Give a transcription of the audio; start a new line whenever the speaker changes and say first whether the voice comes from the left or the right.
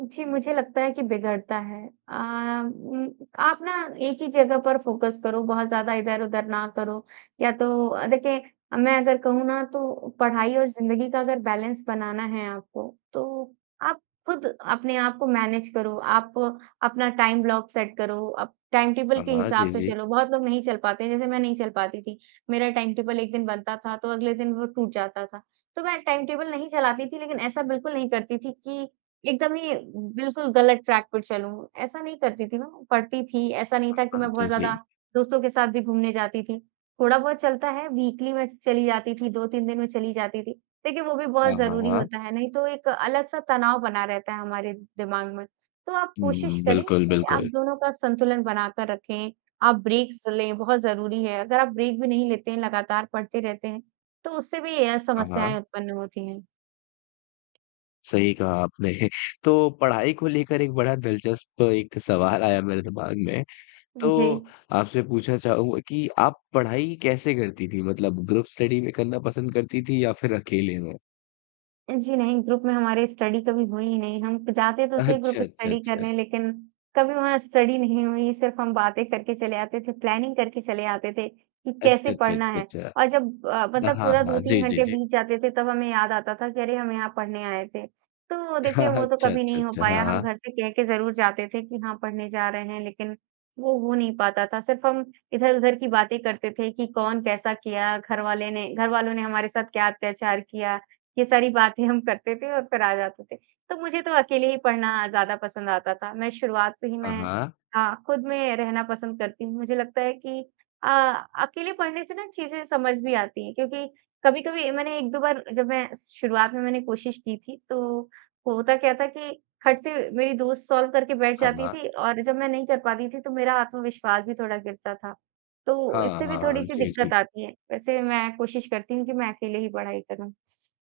right: जी, मुझे लगता है कि बिगड़ता है। अ, उम, आप ना एक ही जगह पर फ़ोकस करो, बहुत ज़्यादा इधर-उधर ना करो या तो अ, देखिए मैं अगर कहूँ ना तो पढ़ाई और ज़िंदगी का अगर बैलेंस बनाना है आपको तो आप ख़ुद अपने आप को मैनेज करो। आप अपना टाइम ब्लॉक सेट करो, आप टाइम टेबल
left: हाँ,
right: के
left: हाँ।
right: हिसाब
left: जी,
right: से
left: जी।
right: चलो, बहुत लोग नहीं चल पाते हैं जैसे मैं नहीं चल पाती थी। मेरा टाइम टेबल एक दिन बनता था तो अगले दिन वो टूट जाता था। तो मैं टाइम टेबल नहीं चलाती थी लेक़िन ऐसा बिल्कुल नहीं करती थी कि एकदम ही बिल्कुल ग़लत ट्रैक पर चलूँ। ऐसा नहीं करती थी मैं, पढ़ती थी, ऐसा नहीं
left: हाँ,
right: था कि
left: हाँ।
right: मैं
left: जी,
right: बहुत ज़्यादा
left: जी।
right: दोस्तों के साथ भी घूमने जाती थी। थोड़ा बहुत चलता है वीकली में चली जाती थी, 2-3 दिन में चली जाती थी। देखिए वो भी बहुत
left: हाँ, हाँ,
right: ज़रूरी
left: हाँ।
right: होता है, नहीं तो एक अलग-सा तनाव बना रहता है हमारे दिमाग़ में। तो आप कोशिश
left: उहुँ,
right: करें
left: बिल्कुल,
right: कि आप
left: बिल्कुल।
right: दोनों का संतुलन बना कर रखें। आप ब्रेक्स लें बहुत ज़रूरी है। अगर आप ब्रेक भी नहीं लेते हैं लगातार पढ़ते रहते हैं तो उससे भी अ,
left: हाँ,
right: समस्याएँ
left: हाँ।
right: उत्पन्न होती हैं।
left: सही कहा आपने तो, पढ़ाई को लेकर एक बड़ा दिलचस्प एक सवाल आया मेरे दिमाग़ में। तो
right: जी।
left: आपसे पूछना चाहूँगा कि आप पढ़ाई कैसे करती थीं? मतलब ग्रुप स्टडी में करना पसंद करती थीं या फिर अकेले में?
right: जी नहीं, ग्रुप में हमारे स्टडी कभी हुई ही नहीं। हम जाते तो थे ग्रुप
left: अच्छा, अच्छा,
right: स्टडी
left: अच्छा।
right: करने लेक़िन कभी वहाँ स्टडी नहीं हुई सिर्फ़ हम बातें करके चले आते थे, प्लानिंग करके चले आते थे कि कैसे
left: अच्छा, अच्छा,
right: पढ़ना
left: अच्छा,
right: है और
left: अच्छा।
right: जब अ,
left: हाँ,
right: मतलब
left: हाँ,
right: पूरा दो
left: हाँ।
right: तीन
left: जी, जी,
right: घंटे
left: जी।
right: बीत जाते थे तब हमें याद आता था कि अरे हम यहाँ पढ़ने आए थे। तो
left: हाँ,
right: देखिए,
left: हाँ।
right: वो तो
left: अच्छा,
right: कभी
left: अच्छा,
right: नहीं हो
left: अच्छा।
right: पाया
left: हाँ,
right: हम
left: हाँ।
right: घर से कह के ज़रूर जाते थे कि हाँ पढ़ने जा रहे हैं लेकिन वो हो नहीं पाता था। सिर्फ़ हम इधर-उधर की बातें करते थे कि कौन कैसा किया, घरवाले ने घरवालों ने हमारे साथ क्या अत्याचार किया। ये सारी बातें हम करते थे और फ़िर आ जाते थे। तो मुझे तो अकेले ही पढ़ना ज़्यादा पसंद आता था। मैं शुरुआत से ही
left: हाँ,
right: मैं
left: हाँ।
right: हाँ, ख़ुद में रहना पसंद करती हूँ। मुझे लगता है कि अ अकेले पढ़ने से ना चीज़ें समझ भी आती हैं क्योंकि कभी-कभी मैंने 1-2 बार जब मैं शुरुआत में मैंने कोशिश की थी तो होता क्या था कि खट से मेरी दोस्त सॉल्व करके बैठ
left: हाँ,
right: जाती
left: हाँ।
right: थी। और जब मैं नहीं कर पाती थी तो मेरा आत्मविश्वास भी थोड़ा गिरता था तो
left: हाँ,
right: इससे भी
left: हाँ।
right: थोड़ी-सी
left: जी, जी।
right: दिक़्क़त आती है। वैसे मैं कोशिश करती हूँ कि मैं अकेले ही पढ़ाई करूँ।